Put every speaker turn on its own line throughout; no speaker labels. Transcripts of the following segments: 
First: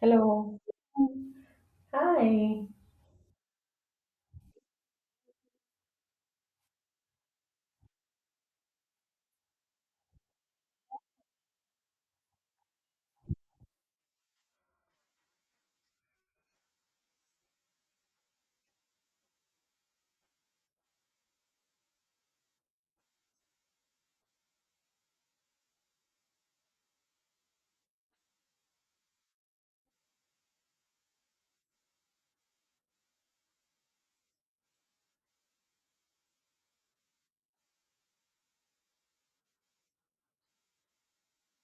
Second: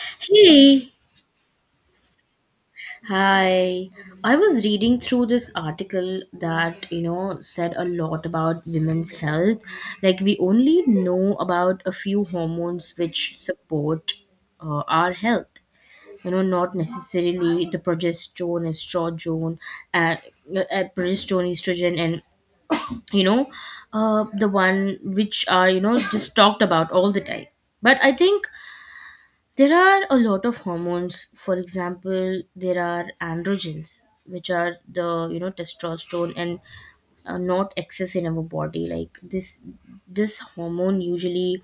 Hello.
Hey,
Hi.
hi. I was reading through this article that, you know, said a lot about women's health. Like, we only know about a few hormones which support our health. You know, not necessarily the and progesterone, estrogen, and you know, the one which are, you know, just talked about all the time. But I think there are a lot of hormones. For example, there are androgens, which are the, you know, testosterone and not excess in our body. Like this hormone usually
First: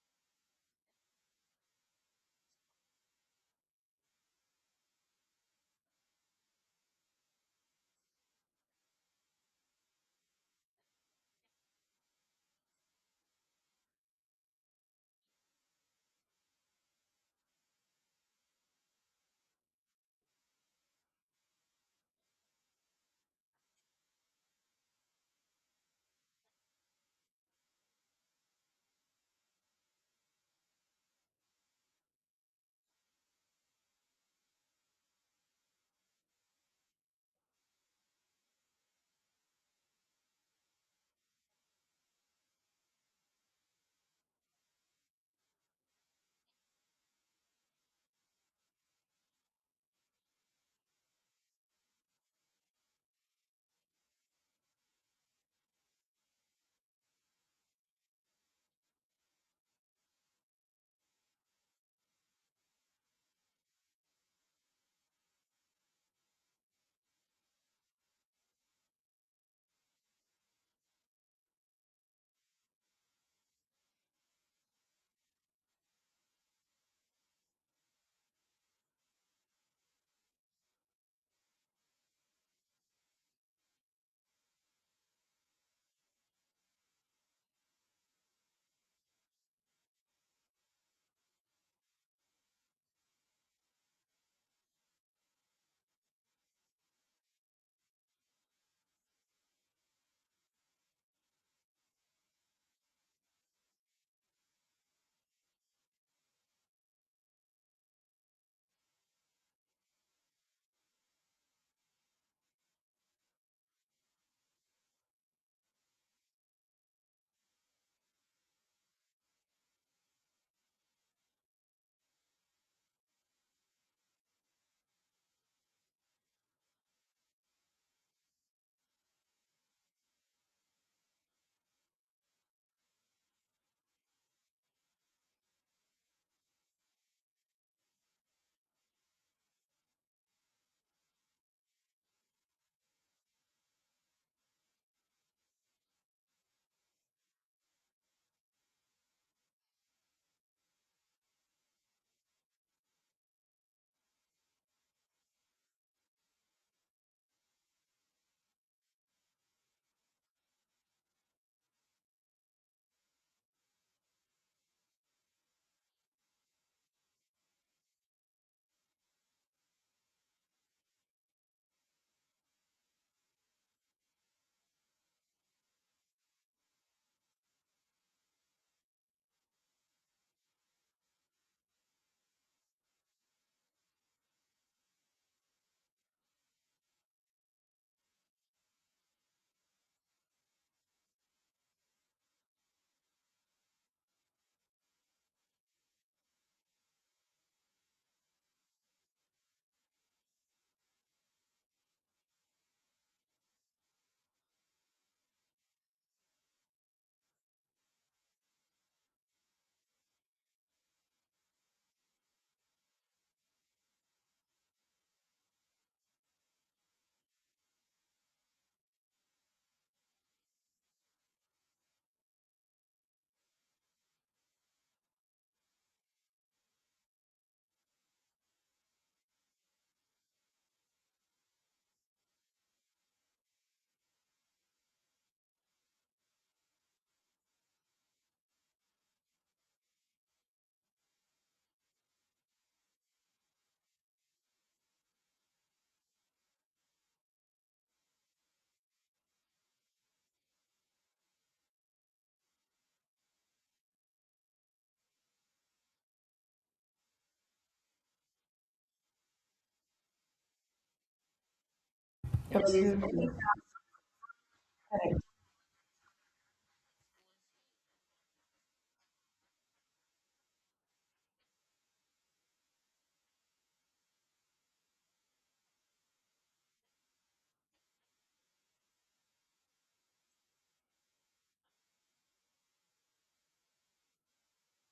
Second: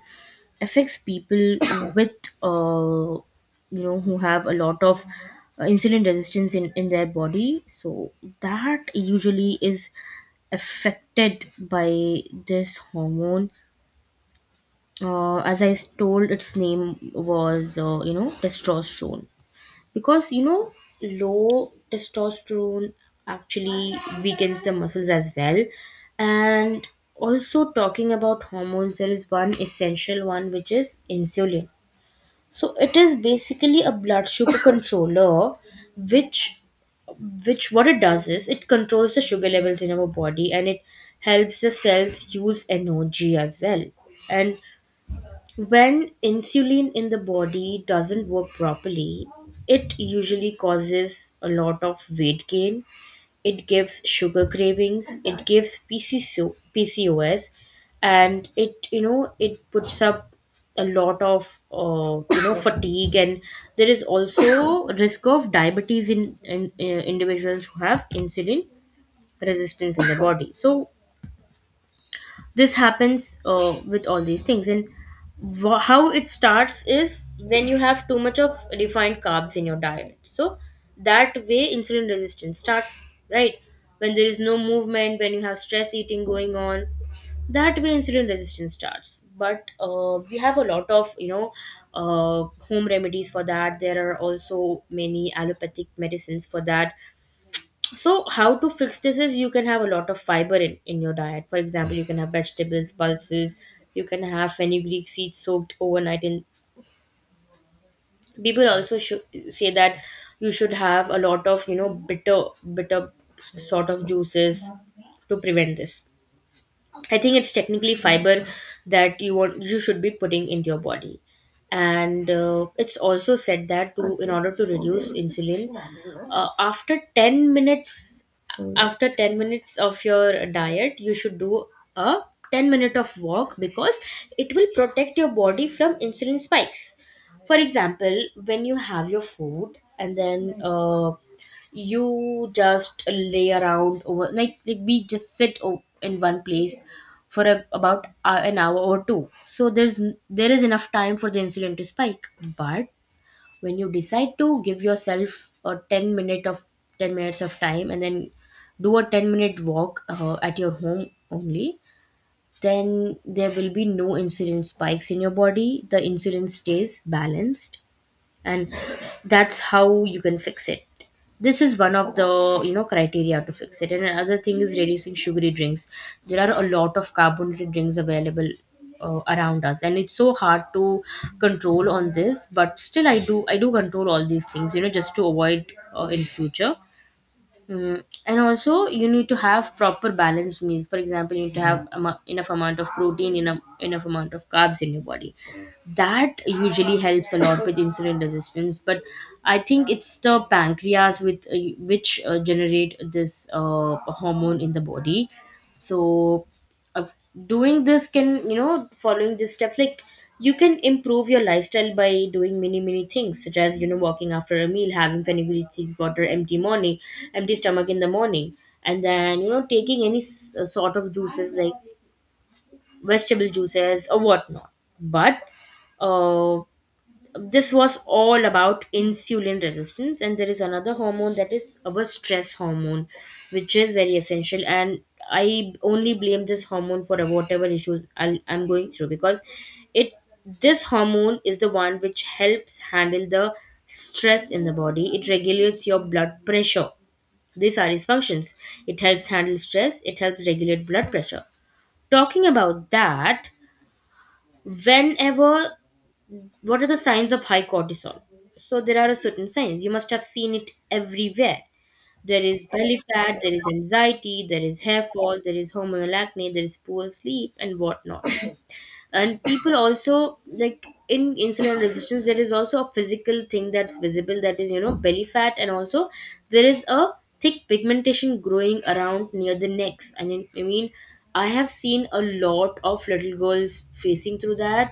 affects people with uh, you know, who have a lot of insulin resistance in their body. So that usually is affected by this hormone. As I told, its name was you know, testosterone, because, you know, low testosterone actually weakens the muscles as well. And also, talking about hormones, there is one essential one, which is insulin. So it is basically a blood sugar controller which, what it does is it controls the sugar levels in our body, and it helps the cells use energy as well. And when insulin in the body doesn't work properly, it usually causes a lot of weight gain. It gives sugar cravings. It gives PC so PCOS, and it, you know, it puts up a lot of you know, fatigue, and there is also risk of diabetes in individuals who have insulin resistance in the body. So this happens with all these things. And wha how it starts is when you have too much of refined carbs in your diet, so that way insulin resistance starts, right? When there is no movement, when you have stress eating going on, that way insulin resistance starts. But we have a lot of, you know, uh, home remedies for that. There are also many allopathic medicines for that. So how to fix this is you can have a lot of fiber in your diet. For example, you can have vegetables, pulses. You can have fenugreek seeds soaked overnight in. People also should say that you should have a lot of, you know, bitter, bitter sort of juices to prevent this. I think it's technically fiber that you want, you should be putting into your body. And it's also said that, to, in order to reduce insulin, uh, after ten minutes after 10 minutes of your diet, you should do a 10 minute of walk, because it will protect your body from insulin spikes. For example, when you have your food and then. You just lay around over, like, we just in one place for about an hour or two. So there is enough time for the insulin to spike. But when you decide to give yourself a 10 minutes of time, and then do a 10-minute walk at your home only, then there will be no insulin spikes in your body. The insulin stays balanced, and that's how you can fix it. This is one of the, you know, criteria to fix it. And another thing is reducing sugary drinks. There are a lot of carbonated drinks available around us, and it's so hard to control on this, but still I do control all these things, you know, just to avoid in future. Mm, and also you need to have proper balanced meals. For example, you need to have enough amount of protein, enough amount of carbs in your body. That usually helps a lot with insulin resistance. But I think it's the pancreas with which generate this hormone in the body. So of doing this, can, you know, following these steps, like, you can improve your lifestyle by doing many, many things, such as, you know, walking after a meal, having fenugreek seeds water empty morning, empty stomach in the morning, and then, you know, taking any sort of juices, like vegetable juices or whatnot. But uh, this was all about insulin resistance. And there is another hormone that is our stress hormone, which is very essential. And I only blame this hormone for whatever issues I'm going through, because it, this hormone is the one which helps handle the stress in the body. It regulates your blood pressure. These are its functions. It helps handle stress, it helps regulate blood pressure. Talking about that, whenever, what are the signs of high cortisol? So there are certain signs. You must have seen it everywhere. There is belly
Absolutely.
fat, there is anxiety, there is hair fall, there is hormonal acne, there is poor sleep, and whatnot. And people also, like in insulin resistance, there is also a physical thing that's visible. That is, you know, belly fat, and also there is a thick pigmentation growing around near the necks. I mean, I have seen a lot of little girls facing through that,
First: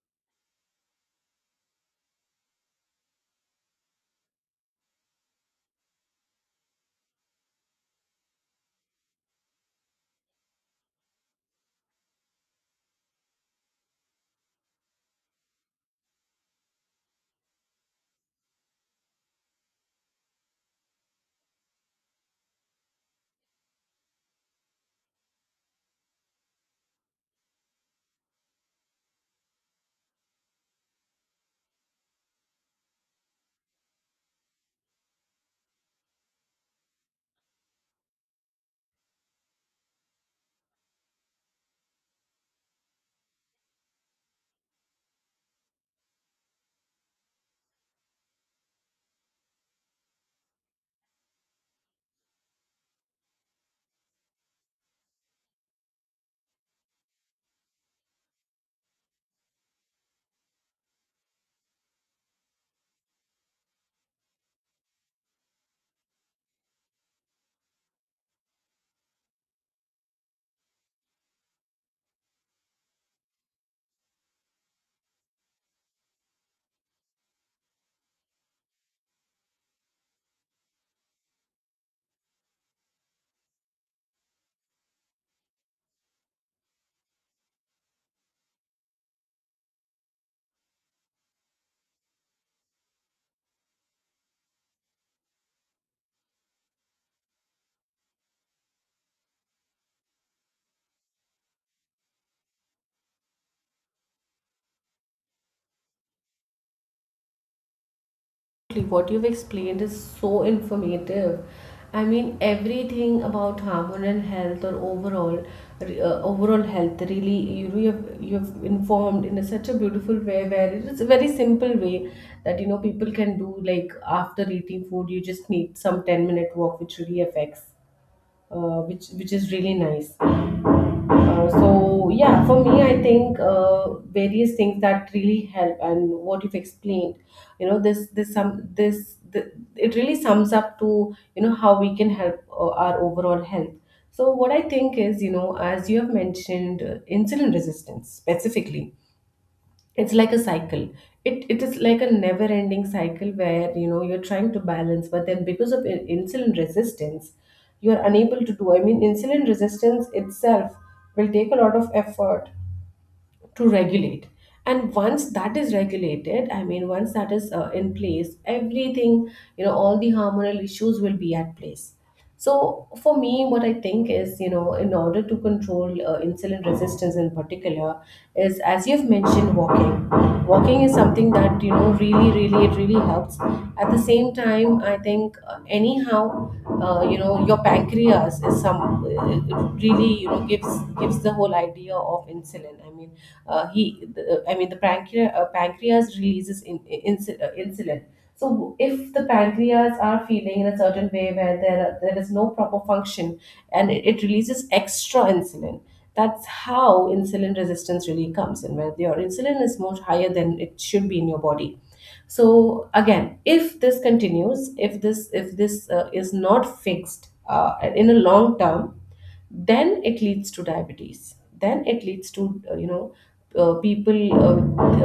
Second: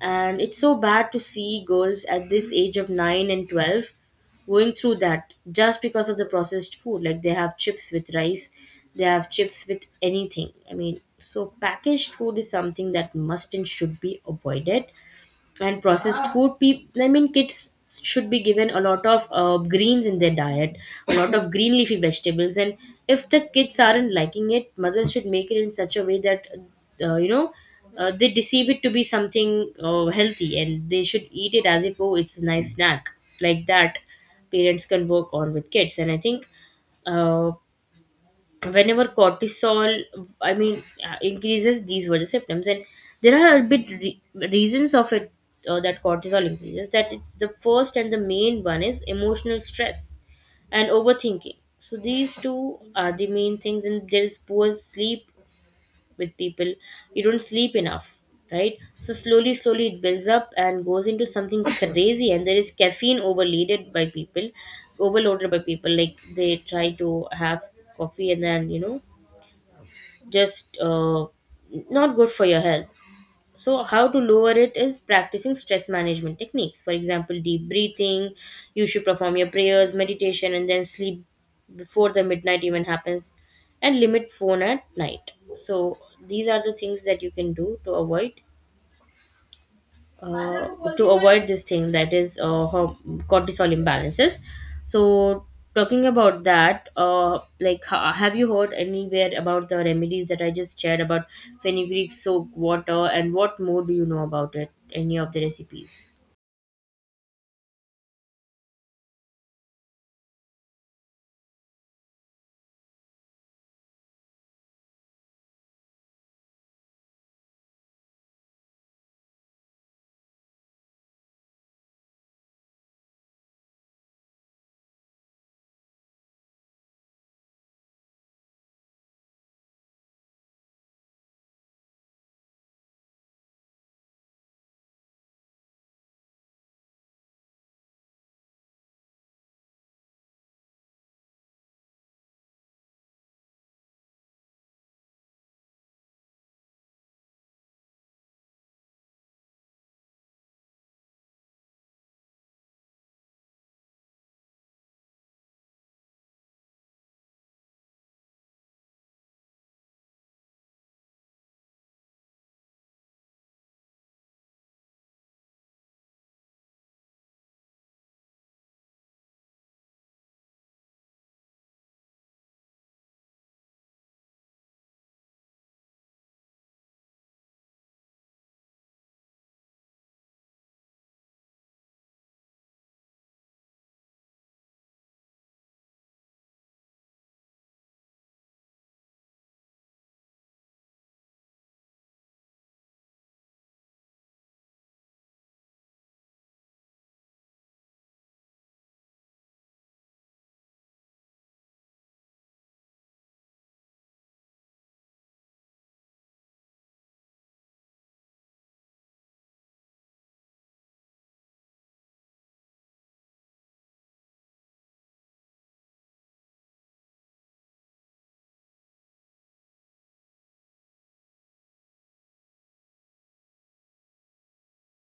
and it's so bad to see girls at this age of 9 and 12 going through that, just because of the processed food. Like, they have chips with rice, they have chips with anything. I mean, so packaged food is something that must and should be avoided, and processed food. People, I mean, kids should be given a lot of greens in their diet, a lot of green leafy vegetables. And if the kids aren't liking it, mothers should make it in such a way that you know, they deceive it to be something healthy, and they should eat it as if, oh, it's a nice snack, like that. Parents can work on with kids. And I think uh, whenever cortisol, I mean, increases, these were the symptoms. And there are a bit reasons of it, that cortisol increases, that, it's the first and the main one is emotional stress and overthinking. So these two are the main things. And there is poor sleep with people, you don't sleep enough, right? So slowly, slowly it builds up and goes into something crazy. And there is caffeine overloaded by people, like they try to have coffee, and then, you know, just not good for your health. So, how to lower it is practicing stress management techniques. For example, deep breathing, you should perform your prayers, meditation, and then sleep before the midnight even happens, and limit phone at night. So, these are the things that you can do to avoid uh, this thing that is cortisol imbalances. So, talking about that, like, have you heard anywhere about the remedies that I just shared about fenugreek soak water, and what more do you know about it, any of the recipes?
Correctly. What you've explained is so informative. I mean, everything about hormonal health or overall, overall health. Really, you know, you've informed in a, such a beautiful way, where it is a very simple way that you know people can do. Like after eating food, you just need some 10 minute walk, which really affects, which is really nice. So yeah, for me, I think various things that really help, and what you've explained, you know, this some this the, it really sums up to you know how we can help our overall health. So what I think is, you know, as you have mentioned, insulin resistance specifically, it's like a cycle. It is like a never ending cycle where you know you're trying to balance but then because of insulin resistance you're unable to do, I mean insulin resistance itself will take a lot of effort to regulate. And once that is regulated, I mean once that is in place, everything, you know, all the hormonal issues will be at place. So for me what I think is, you know, in order to control insulin resistance in particular is as you've mentioned, walking is something that you know really really it really helps. At the same time, I think anyhow, you know your pancreas is some, it really, you know, gives is the whole idea of insulin. I mean, I mean, the pancreas, pancreas releases insulin. So if the pancreas are feeling in a certain way where there is no proper function and it releases extra insulin, that's how insulin resistance really comes in, where your insulin is much higher than it should be in your body. So again if this continues, if this is not fixed in a long term, then it leads to diabetes, then it leads to you know, people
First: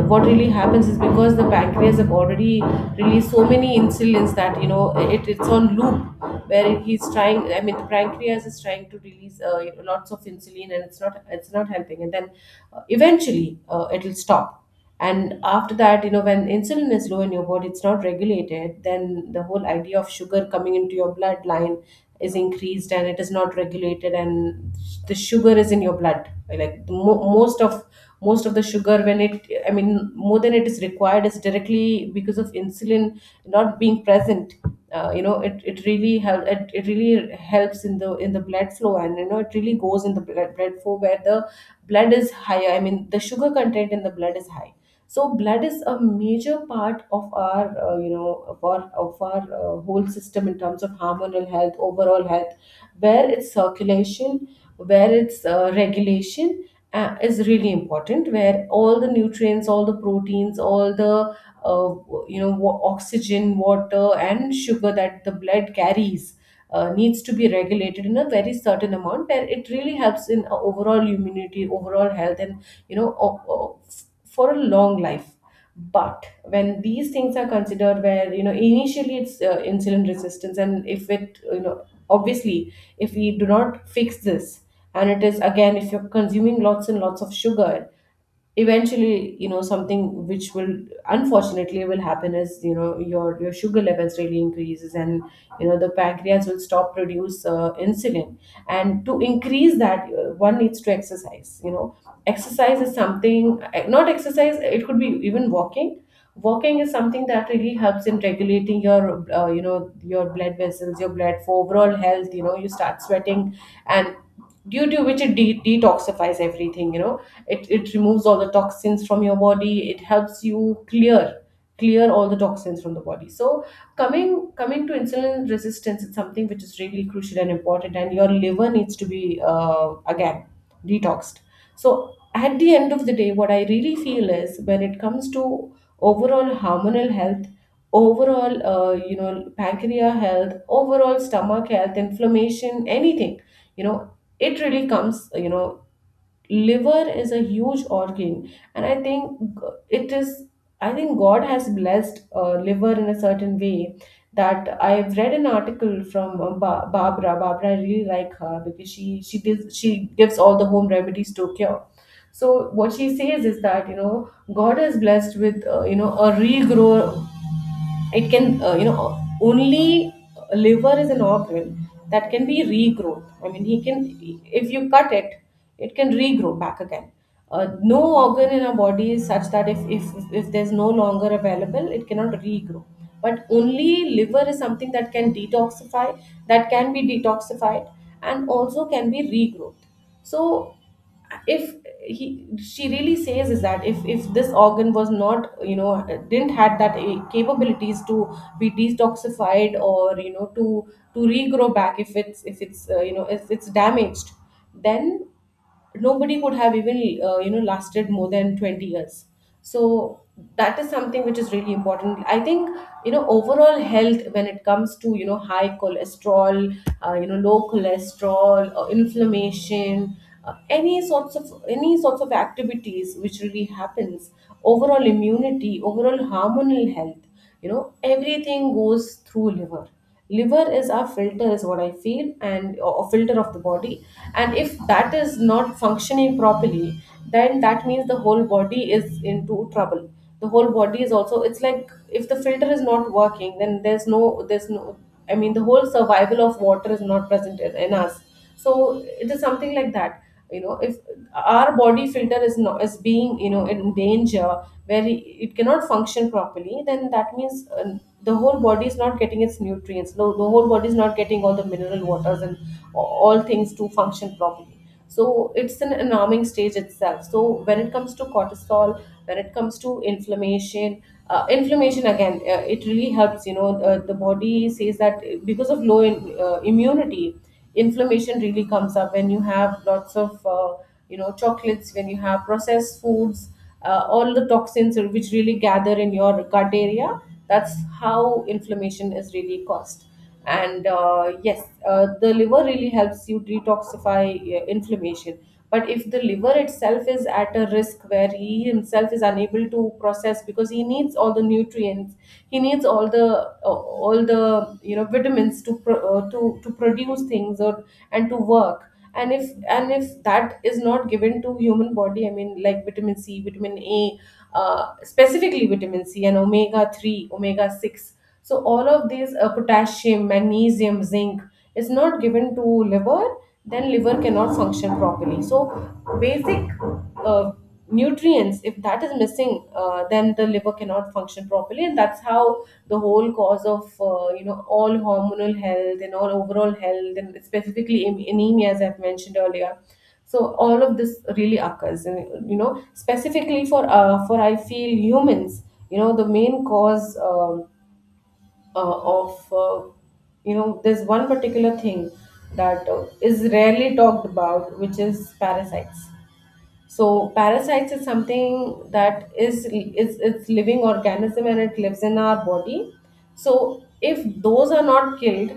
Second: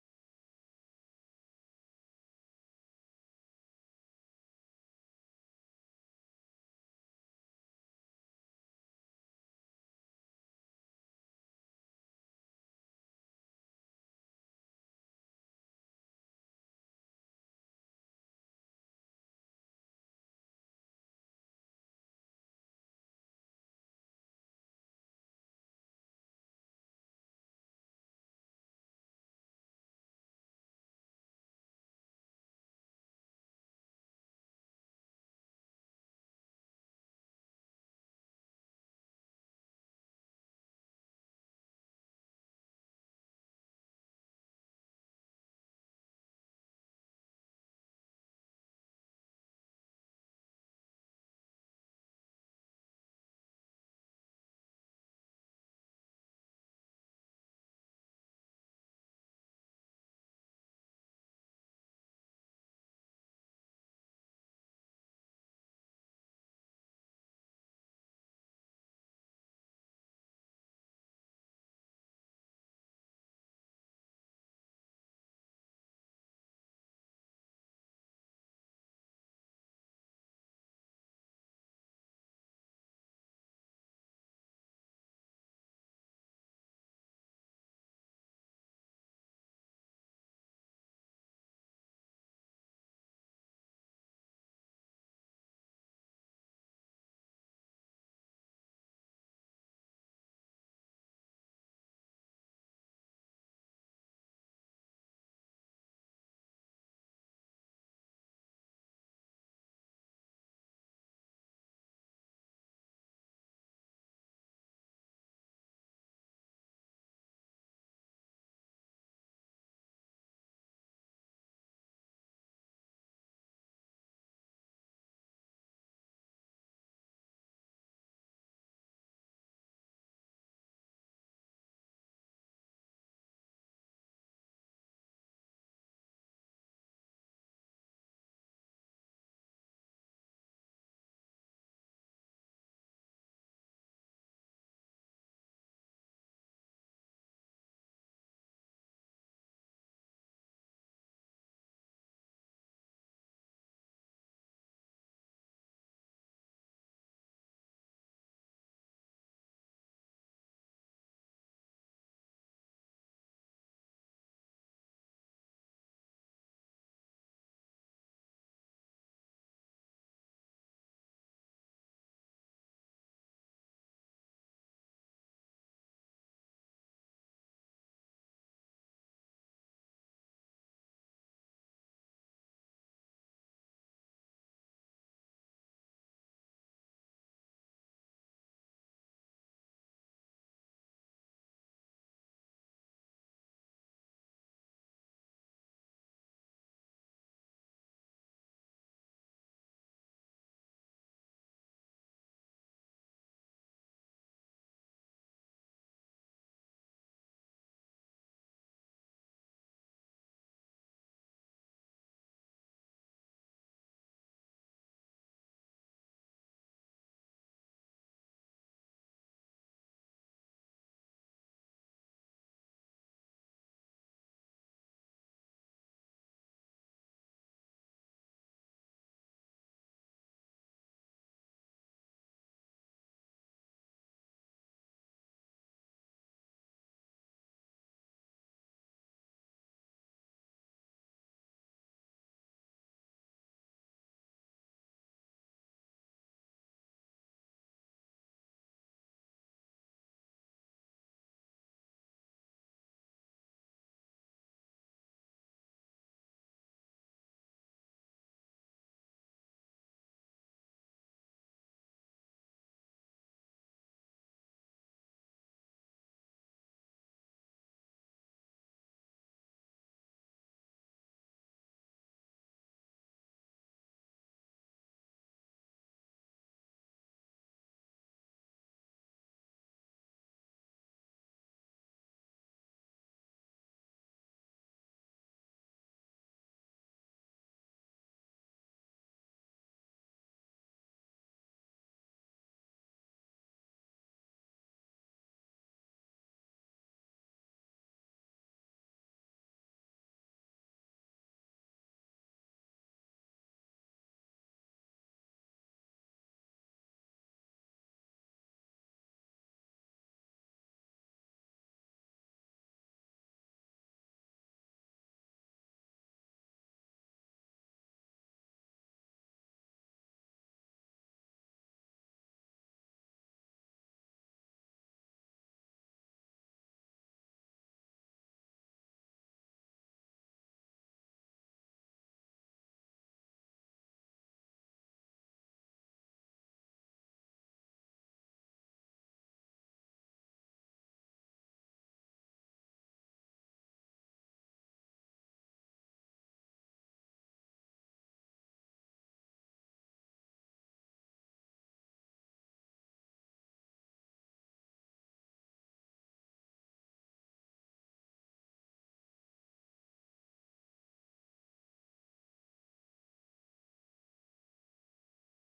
what really happens is because the pancreas have already released so many insulins that you know it's on loop where he's trying, I mean the pancreas is trying to release, you know, lots of insulin and it's not helping, and then eventually it'll stop. And after that, you know, when insulin is low in your body, it's not regulated, then the whole idea of sugar coming into your bloodline is increased and it is not regulated. And the sugar is in your blood, like the most of the sugar, when it, I mean more than it is required, is directly because of insulin not being present. You know, it really helps in the blood flow, and you know it really goes in the blood flow where the blood is higher, I mean the sugar content in the blood is high. So blood is a major part of our you know, of our whole system in terms of hormonal health, overall health, where its circulation, where its regulation, is really important, where all the nutrients, all the proteins, all the uh, you know, oxygen, water, and sugar that the blood carries, needs to be regulated in a very certain amount, where it really helps in overall immunity, overall health, and you know for a long life. But when these things are considered, where you know initially it's insulin resistance, and if it, you know, obviously, if we do not fix this, and it is again if you're consuming lots and lots of sugar, eventually, you know, something which will unfortunately will happen is, you know, your sugar levels really increases. And you know the pancreas will stop produce insulin. And to increase that, one needs to exercise, you know, exercise is something, eh, not exercise, it could be even walking. Walking is something that really helps in regulating your you know, your blood vessels, your blood, for overall health, you know you start sweating. And due to which it detoxifies everything, you know, it removes all the toxins from your body, it helps you clear all the toxins from the body. So coming to insulin resistance, it's something which is really crucial and important, and your liver needs to be, again, detoxed. So at the end of the day, what I really feel is, when it comes to overall hormonal health, overall you know pancreas health, overall stomach health, inflammation, anything, you know it really comes, you know, liver is a huge organ. And I think, it is, I think God has blessed liver in a certain way, that I've read an article from Barbara. I really like her because she gives all the home remedies to cure. So what she says is that you know God has blessed with you know, a regrow. It can, you know, only, liver is an organ that can be regrown. I mean, he can, if you cut it, it can regrow back again. No organ in our body is such that if there's no longer available, it cannot regrow. But only liver is something that can detoxify, that can be detoxified, and also can be regrowth. So if, he, she really says is that, if this organ was not, you know, didn't had that, eh, capabilities to be detoxified, or you know, to regrow back if it's you know, if it's damaged, then nobody could have even you know, lasted more than 20 years. So that is something which is really important, I think, you know, overall health, when it comes to you know high cholesterol, you know, low cholesterol, inflammation, any sorts of, any sorts of activities which really happens, overall immunity, overall hormonal health, you know, everything goes through liver. Liver is our filter, is what I feel, and, or, filter of the body. And if that is not functioning properly, then that means the whole body is into trouble, the whole body is also, it's like if the filter is not working, then there's no, there's no, I mean the whole survival of water is not present in us. So it is something like that. You know, if our body filter is not, is being, you know, in danger, where it cannot function properly, then that means, the whole body is not getting its nutrients. No, the whole body is not getting all the mineral waters and all things to function properly. So it's an alarming stage itself. So when it comes to cortisol, when it comes to inflammation, inflammation again, it really helps, you know, the body says that, because of low immunity, inflammation really comes up when you have lots of you know chocolates, when you have processed foods, all the toxins which really gather in your gut area, that's how inflammation is really caused. And yes, the liver really helps you detoxify inflammation. But if the liver itself is at a risk, where he himself is unable to process, because he needs all the nutrients, he needs all the, all the, you know, vitamins to to produce things or, and to work. And if that is not given to human body, I mean like vitamin C, vitamin A, specifically vitamin C and omega 3, omega 6, so all of these, potassium, magnesium, zinc, is not given to liver, then liver cannot function properly. So basic, uh, nutrients, if that is missing, then the liver cannot function properly. And that's how the whole cause of you know, all hormonal health and all overall health, and specifically, anemia, as I've mentioned earlier. So all of this really occurs. And you know specifically for, for, I feel humans, you know, the main cause. Of You know, there's one particular thing that, is rarely talked about, which is parasites. So parasites is something that is, it's living organism and it lives in our body. So if those are not killed,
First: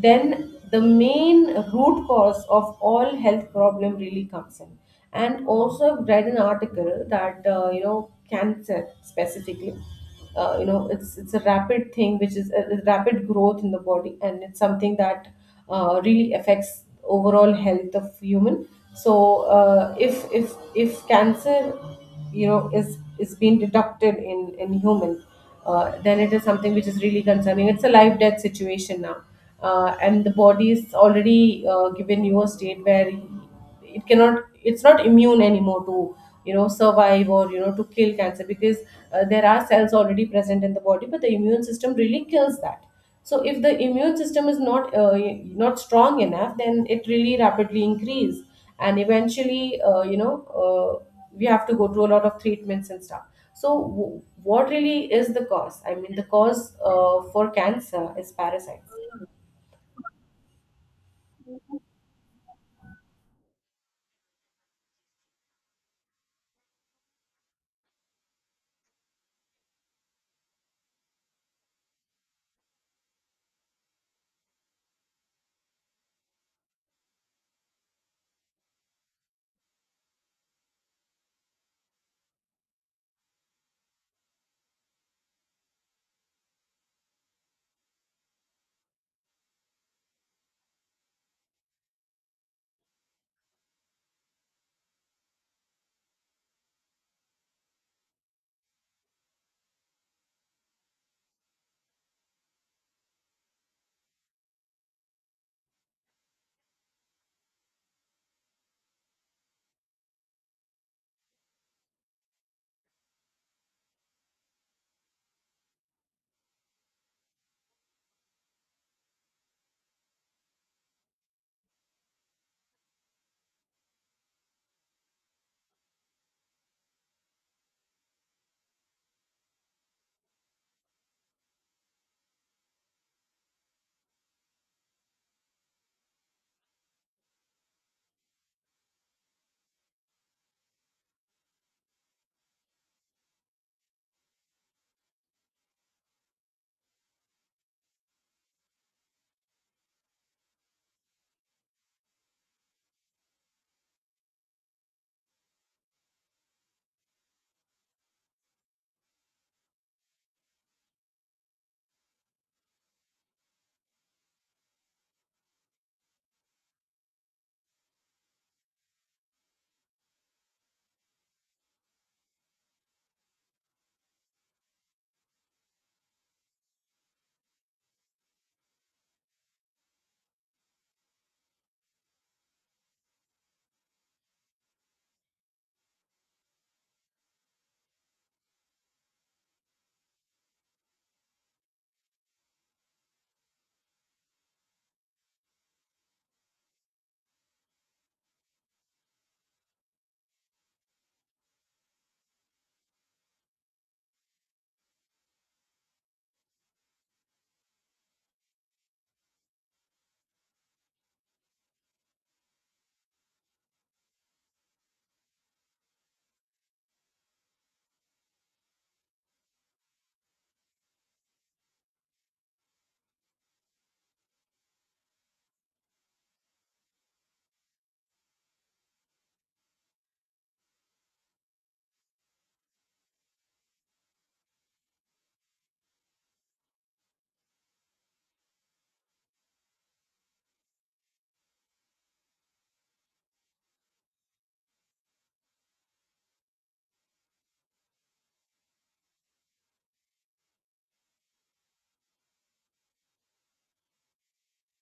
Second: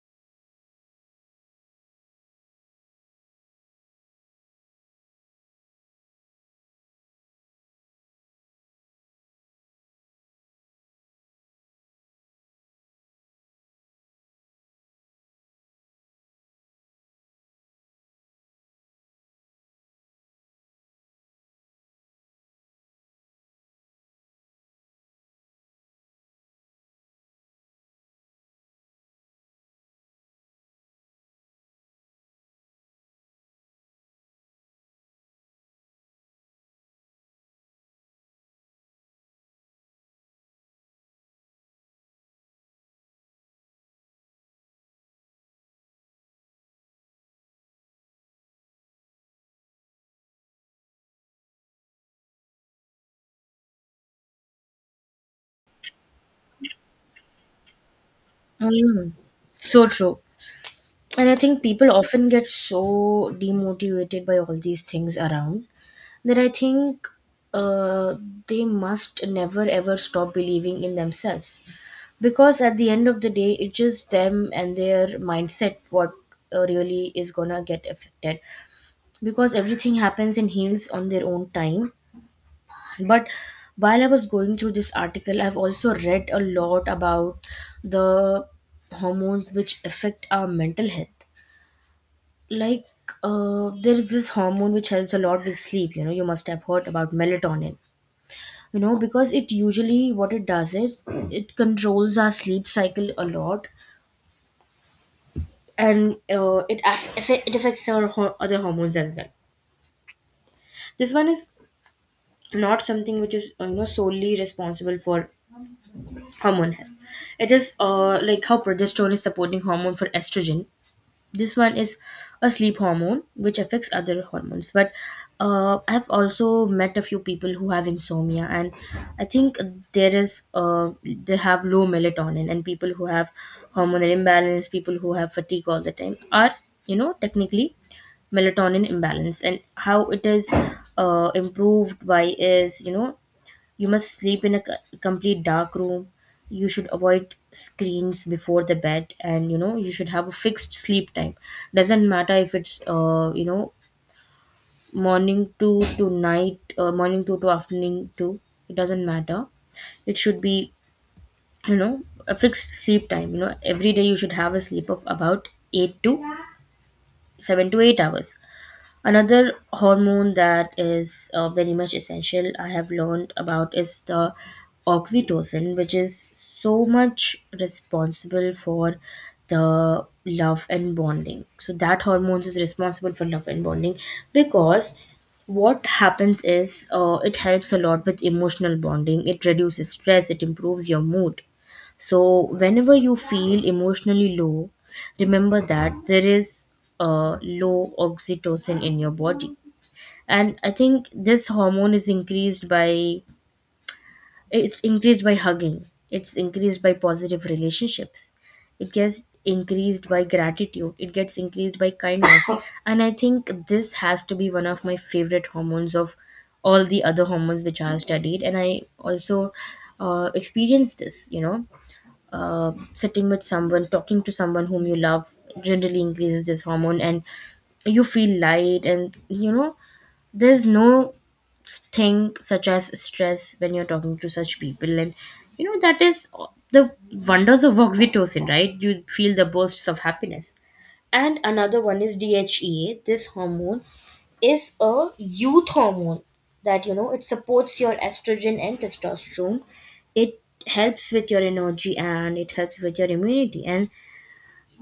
then the main root cause of all health problem really comes in. And also I've read an article that, you know, cancer specifically, you know, it's a rapid thing, which is a rapid growth in the body, and it's something that really affects overall health of human. So if cancer, you know, is being detected in human, then it is something which is really concerning. It's a life death situation now. And the body is already given you a state where it cannot, it's not immune anymore to survive or to kill cancer because there are cells already present in the body, but the immune system really kills that. So if the immune system is not strong enough, then it really rapidly increase, and eventually, uh, we have to go through a lot of treatments and stuff. So what really is the cause? I mean, the cause for cancer is parasites.
Mm, so true. And I think people often get so demotivated by all these things around, that I think uh, they must never ever stop believing in themselves. Because at the end of the day, it's just them and their mindset what really is gonna get affected. Because everything happens and heals on their own time. But while I was going through this article, I've also read a lot about the hormones which affect our mental health. Like, there is this hormone which helps a lot with sleep. You know, you must have heard about melatonin, you know, because it usually what it does is it controls our sleep cycle a lot. And it affects our other hormones as well. This one is not something which is, you know, solely responsible for hormone health. It is, like how progesterone is supporting hormone for estrogen, this one is a sleep hormone which affects other hormones. But I have also met a few people who have insomnia. And I think there is, they have low melatonin. And people who have hormonal imbalance, people who have fatigue all the time, are, you know, technically melatonin imbalance. And how it is improved by is, you know, you must sleep in a complete dark room. You should avoid screens before the bed, and, you know, you should have a fixed sleep time. Doesn't matter if it's you know, morning two to night, morning two to afternoon two. It doesn't matter. It should be, you know, a fixed sleep time. You know, every day you should have a sleep of about eight to seven to eight hours. Another hormone that is very much essential I have learned about is the oxytocin, which is so much responsible for the love and bonding. So that hormone is responsible for love and bonding, because what happens is, it helps a lot with emotional bonding. It reduces stress. It improves your mood. So, whenever you feel emotionally low, remember that there is a low oxytocin in your body. And I think this hormone is increased by it's increased by hugging. It's increased by positive relationships. It gets increased by gratitude. It gets increased by kindness. And I think this has to be one of my favorite hormones of all the other hormones which I have studied. And I also experienced this. Sitting with someone, talking to someone whom you love, generally increases this hormone, and you feel light. And you know, there's no thing such as stress when you're talking to such people, and you know that is the wonders of oxytocin, right? You feel the bursts of happiness. And another one is DHEA. This hormone is a youth hormone that you know it supports your estrogen and testosterone. It helps with your energy and it helps with your immunity. And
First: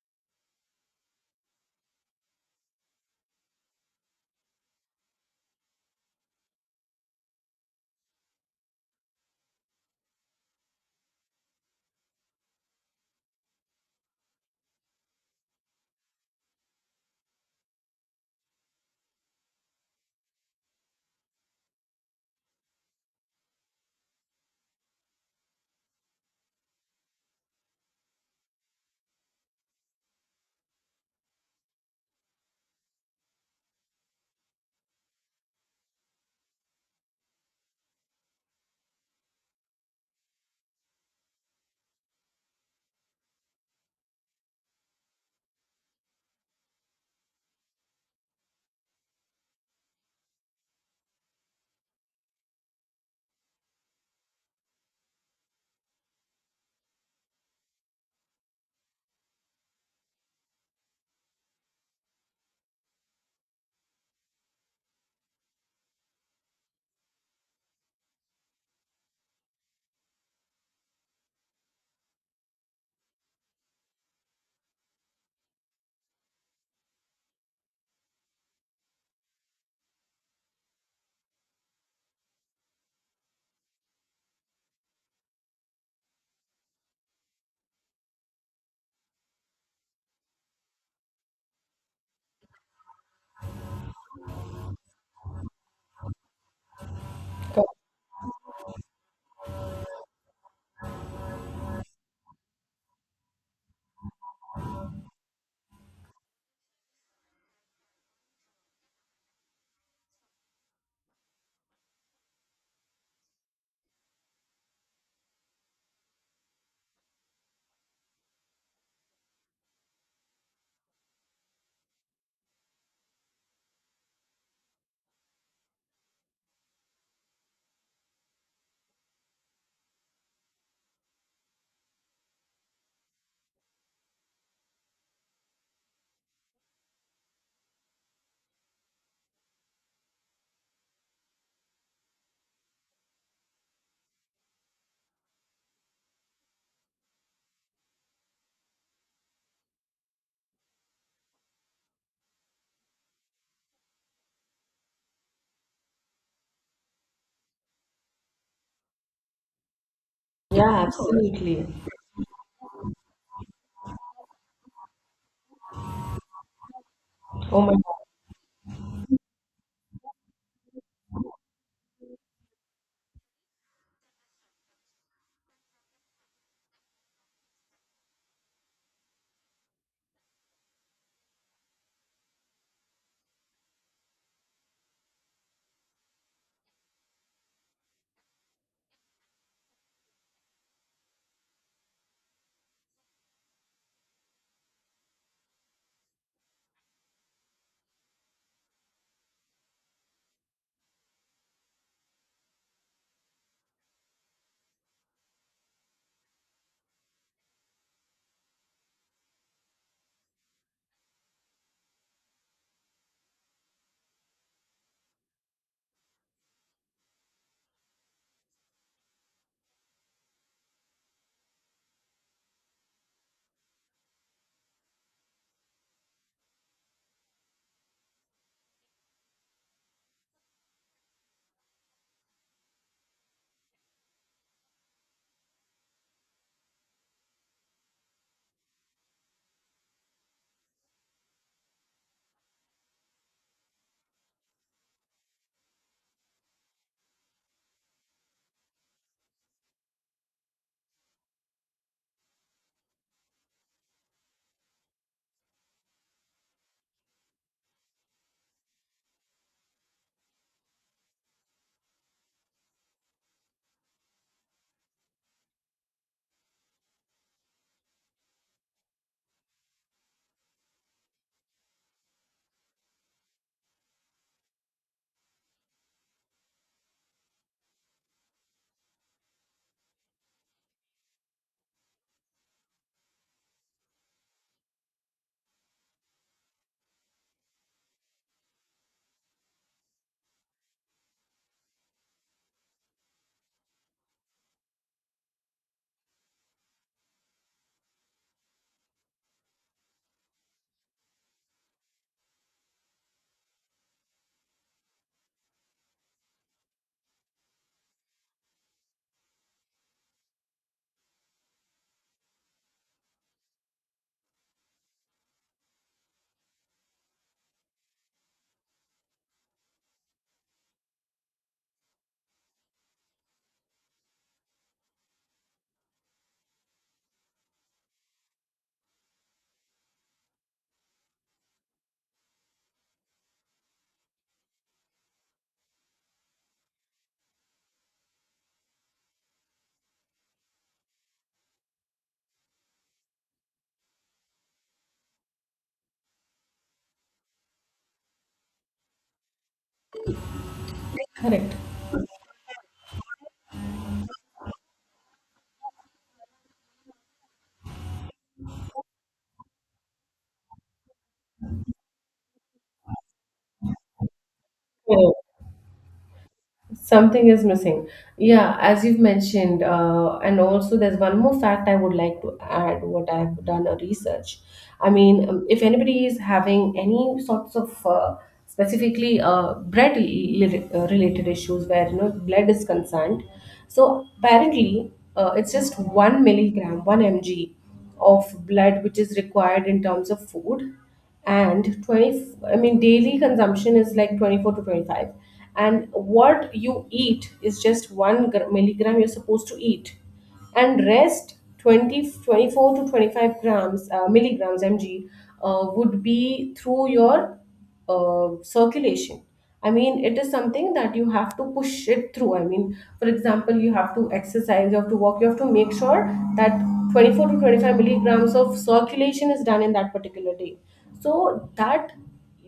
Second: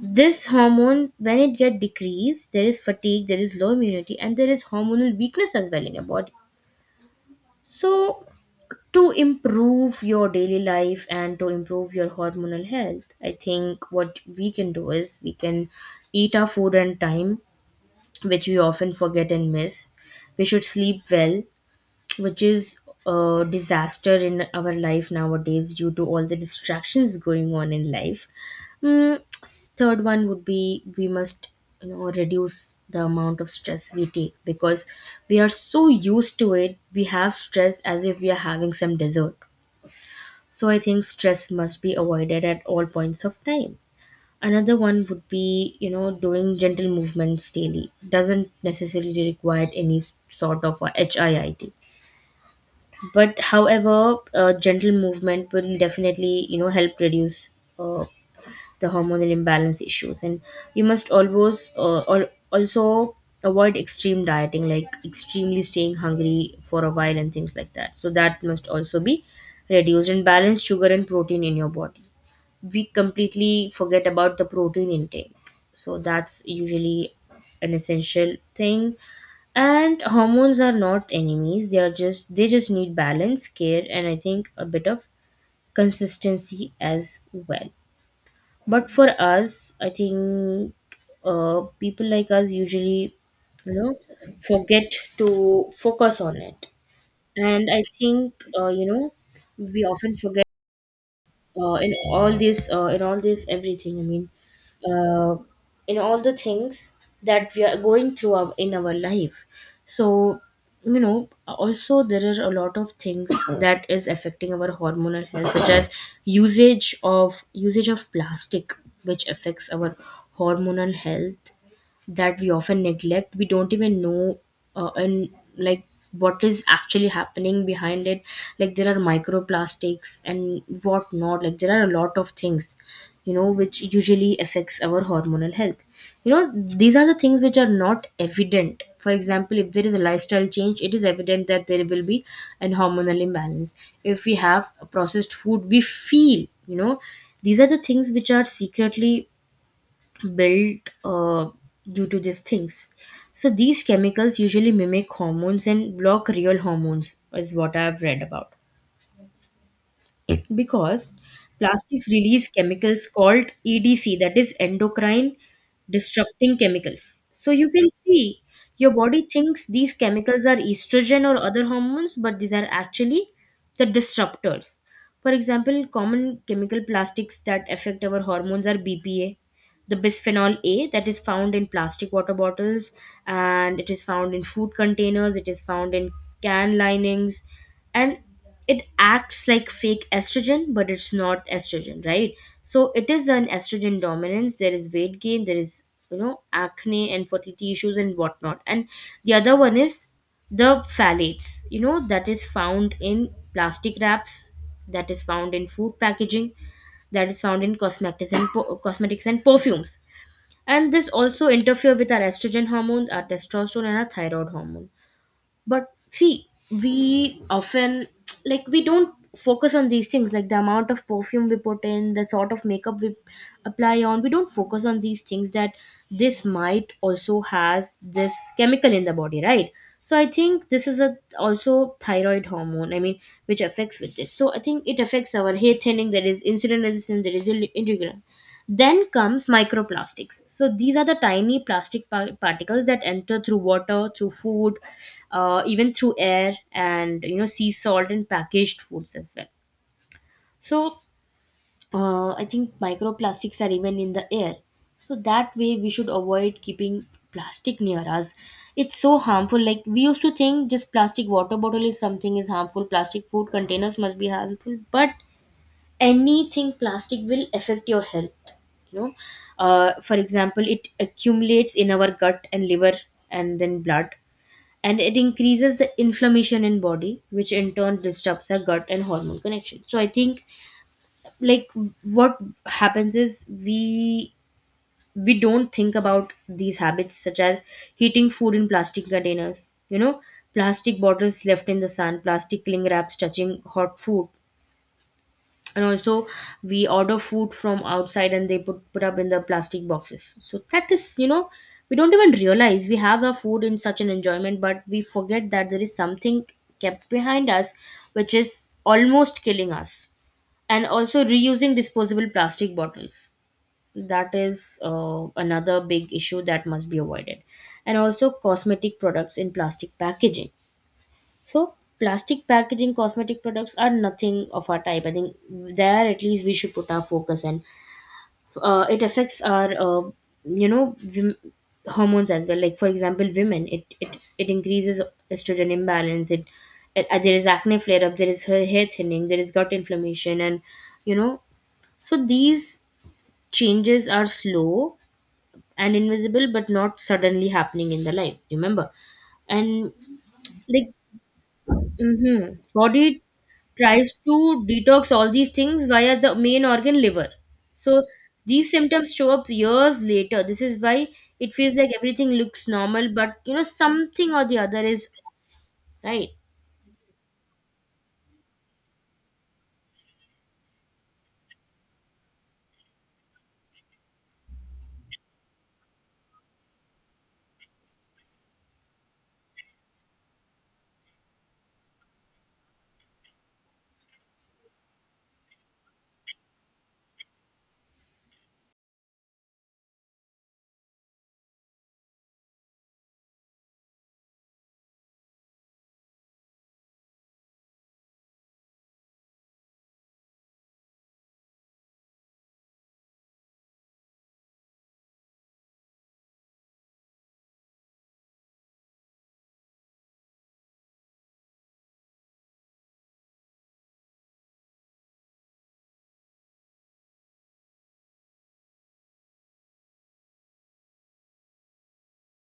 this hormone, when it get decreased, there is fatigue, there is low immunity, and there is hormonal weakness as well in your body. So to improve your daily life and to improve your hormonal health, I think what we can do is we can eat our food on time, which we often forget and miss. We should sleep well, which is a disaster in our life nowadays due to all the distractions going on in life. Third one would be we must you know reduce the amount of stress we take because we are so used to it, we have stress as if we are having some dessert. So I think stress must be avoided at all points of time. Another one would be, you know, doing gentle movements daily. Doesn't necessarily require any sort of a HIIT. But however, gentle movement will definitely, you know, help reduce uh, the hormonal imbalance issues. And you must always also avoid extreme dieting, like extremely staying hungry for a while and things like that. So that must also be reduced, and balance sugar and protein in your body. We completely forget about the protein intake. So that's usually an essential thing. And hormones are not enemies. They are just need balance, care, and I think a bit of consistency as well. But for us, I think people like us usually, you know, forget to focus on it. And
Correct.
I think you know we often forget in all this everything, uh, in all the things that we are going in our life. So you know also there are a lot of things that is affecting our hormonal health, such as usage of plastic, which affects our hormonal health, that we often neglect, we don't even know, and like what is actually happening behind it. Like there are microplastics and whatnot, like there are a lot of things, you know, which usually affects our hormonal health. You know these are the things which are not evident. For example, if there is a lifestyle change, it is evident that there will be an hormonal imbalance. If we have processed food, we feel, you know, these are the things which are secretly built due to these things. So these chemicals usually mimic hormones and block real hormones, is what I've read about.
Yeah,
Because
absolutely.
plastics release chemicals called EDC, that is endocrine disrupting chemicals. So
Oh
you
my
can
God,
see your body thinks these chemicals are estrogen or other hormones, but these are actually the disruptors. For example, common chemical plastics that affect our hormones are BPA, the bisphenol A, that is found in plastic water bottles, and it is found in food containers, it is found in can linings, and it acts like fake estrogen, but it's not estrogen, right? So it is an estrogen dominance. There is weight gain, there is you know acne and fertility issues and whatnot. And the other one is the phthalates, you know, that is found in plastic wraps, that is found in food packaging, that is found in cosmetics and perfumes, and this also interfere with our estrogen hormones, our testosterone, and our thyroid hormone. But see, we often like we don't focus on these things, like the amount of perfume we put in, the sort of makeup we apply on, we don't focus on these things, that this might also has this chemical in the body, right? So I think this is a also thyroid hormone, which affects with it. So I think it affects our hair thinning, there is insulin resistance, there is irregular. Then comes microplastics. So these are the tiny particles that enter through water, through food, even through air, and you know sea salt and packaged foods as well. So I think microplastics are even in the air. So that way we should avoid keeping plastic near us. It's so harmful. Like we used to think just plastic water bottle is something is harmful. Plastic food containers must be harmful, but anything plastic will affect your health, you know. For example, it accumulates in our gut and liver, and then blood, and it increases the inflammation in body, which in turn disturbs our gut and hormone connection. So I think, like, what happens is we don't think about these habits, such as heating food in plastic containers, you know, plastic bottles left in the sun, plastic cling wraps touching hot food. And also, we order food from outside and they put up in the plastic boxes, so that is, you know, we don't even realize, we have our food in such an enjoyment, but we forget that there is something kept behind us which is almost killing us. And also reusing disposable plastic bottles, that is another big issue that must be avoided. And also cosmetic products in plastic packaging. So plastic packaging cosmetic products are nothing of our type. I think there at least we should put our focus. And it affects our you know wom- hormones as well. Like for example, women, it increases estrogen imbalance. It There is acne flare up. There is hair thinning. There is gut inflammation, and you know, so these changes are slow and invisible, but not suddenly happening in the life. Remember. And like
correct.
Mm-hmm. Body tries to detox all these things via the main organ liver. So these symptoms show up years later. This is why it feels like everything looks normal, but you know something or the other is right.
Something is missing. Yeah, as you've mentioned, and also there's one more fact I would like to add what I've done a research. I mean, if anybody is having any sorts of specifically blood related issues where blood is concerned. So apparently it's just 1 mg, 1 mg of blood which is required in terms of food. And 20, I mean, daily consumption is like 24 to 25, and what you eat is just 1 milligram you're supposed to eat, and rest 20 24 to 25 grams milligrams mg would be through your circulation. I mean, it is something that you have to push it through. I mean, for example, you have to exercise, you have to walk, you have to make sure that 24 to 25 milligrams of circulation is done in that particular day. So that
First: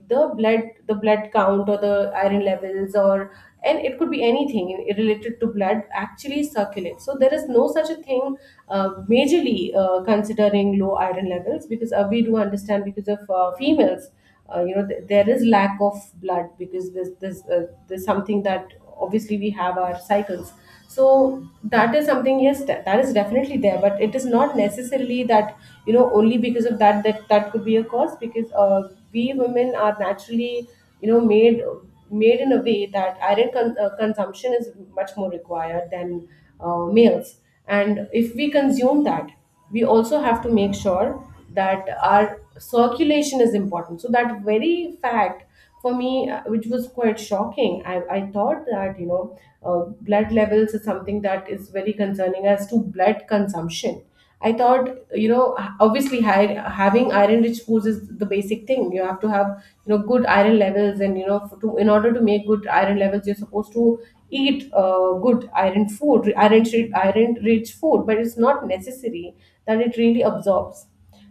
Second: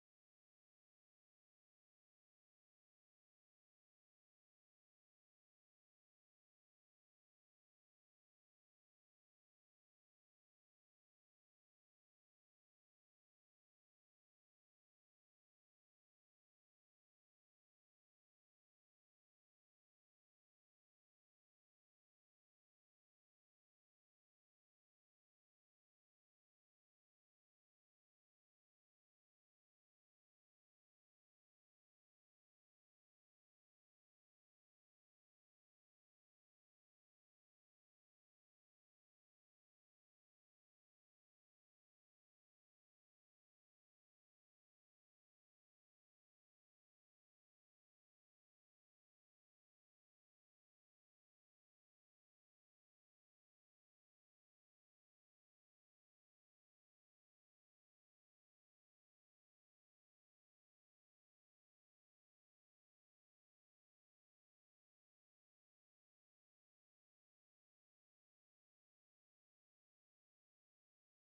the blood, the blood count or the iron levels or and it could be anything related to blood actually circulates. So there is no such a thing majorly considering low iron levels, because we do understand because of females there is lack of blood, because there's something that obviously we have our cycles. So that is something, yes, that is definitely there, but it is not necessarily that only because of that, that could be a cause, because we women are naturally you know made made in a way that iron consumption is much more required than meals. And if we consume that, we also have to make sure that our circulation is important. So, that very fact for me, which was quite shocking, I thought that, blood levels is something that is very concerning as to blood consumption. I thought, obviously, having iron rich foods is the basic thing. You have to have good iron levels, and in order to make good iron levels you're supposed to eat good iron food iron rich food, but it's not necessary that it really absorbs.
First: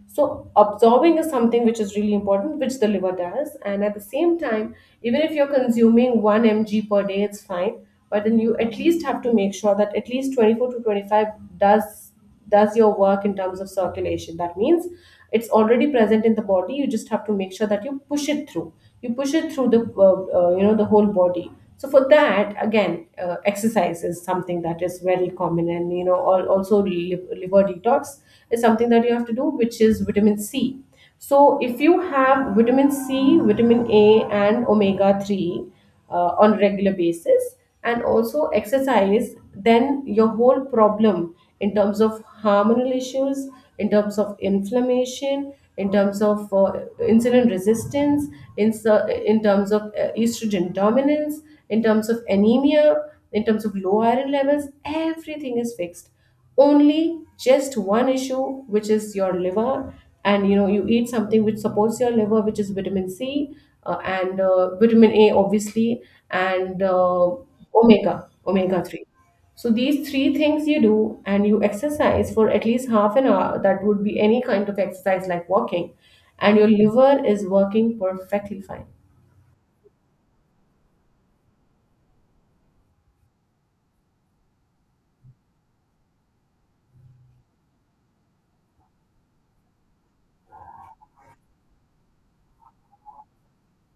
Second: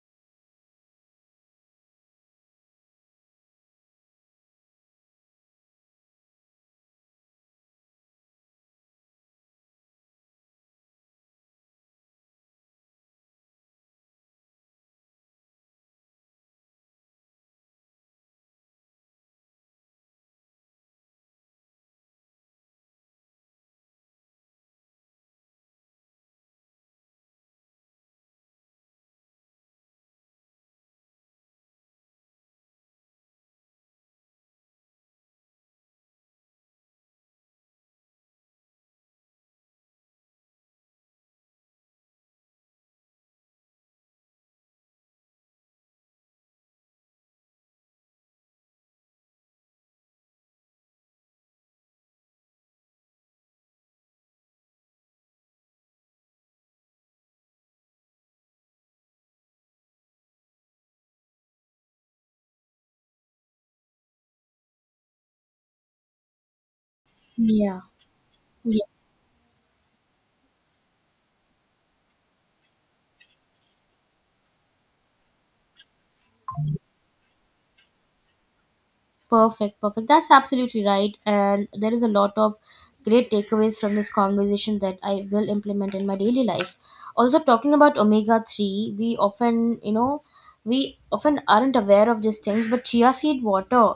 So, absorbing is something which is really important, which the liver does. And at the same time, even if you're consuming 1 mg per day, it's fine. But then you at least have to make sure that at least 24 to 25 does does your work in terms of circulation. That means it's already present in the body. You just have to make sure that you push it through. You push it through the the whole body. So for that, again, exercise is something that is very common, and also liver detox is something that you have to do, which is vitamin C. So, if you have vitamin C, vitamin A, and omega 3 on a regular basis, and also exercise, then your whole problem in terms of hormonal issues, in terms of inflammation, in terms of insulin resistance, in terms of estrogen dominance, in terms of anemia, in terms of low iron levels, everything is fixed. Only just one issue, which is your liver, and you eat something which supports your liver, which is vitamin C, and vitamin A, obviously, and
Yeah.
omega 3. So these three things you do, and you exercise for at least half an hour. That would be any kind of exercise like walking, and your liver is working perfectly fine.
Perfect, perfect. That's absolutely right. And there is a lot of great takeaways from this conversation that I will implement in my daily life. Also, talking about omega 3, we often aren't aware of these things, but chia seed water,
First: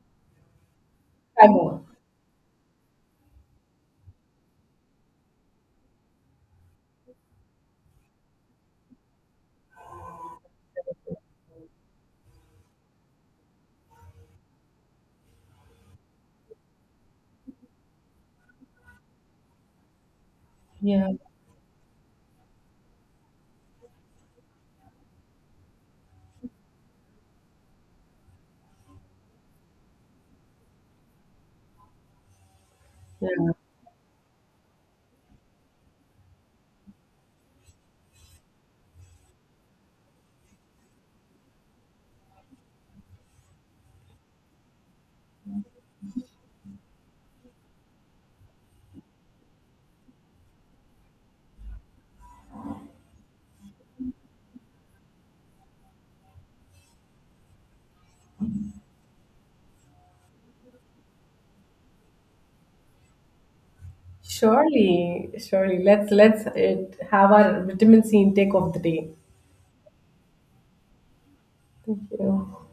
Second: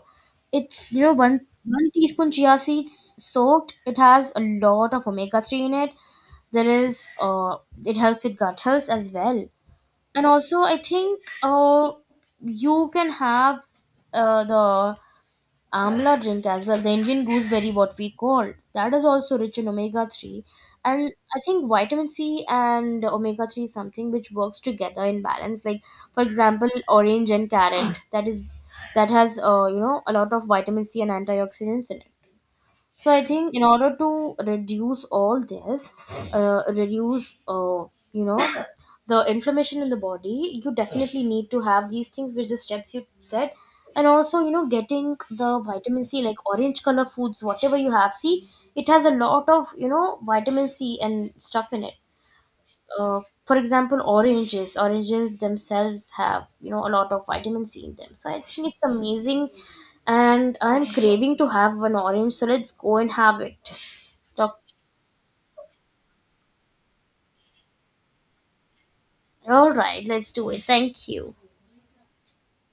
it's
Five more.
one teaspoon chia seeds soaked, it has a lot of omega 3 in it. There is, it helps with gut health as well. And also, I think you can have the amla drink as well, the Indian gooseberry what we call, that is also rich in omega 3.
Yeah,
And I think vitamin C and omega 3 is something which works together in balance. Like for example, orange and carrot, that is that has you know a lot of vitamin C and antioxidants in it. So I
yeah,
think in order to reduce all this, reduce you know, the inflammation in the body, you definitely need to have these things, which the steps you said. And also you know getting the vitamin C, like orange color foods, whatever you have. See, it has a lot of you know vitamin C and stuff in it. For example, oranges themselves have you know a lot of vitamin C in them, so I think it's amazing. And I'm craving to have an orange, so let's go and have it. Doc-
surely, surely, let's uh, have our vitamin C intake of the day.
all right, let's do it, thank you.
Thank you.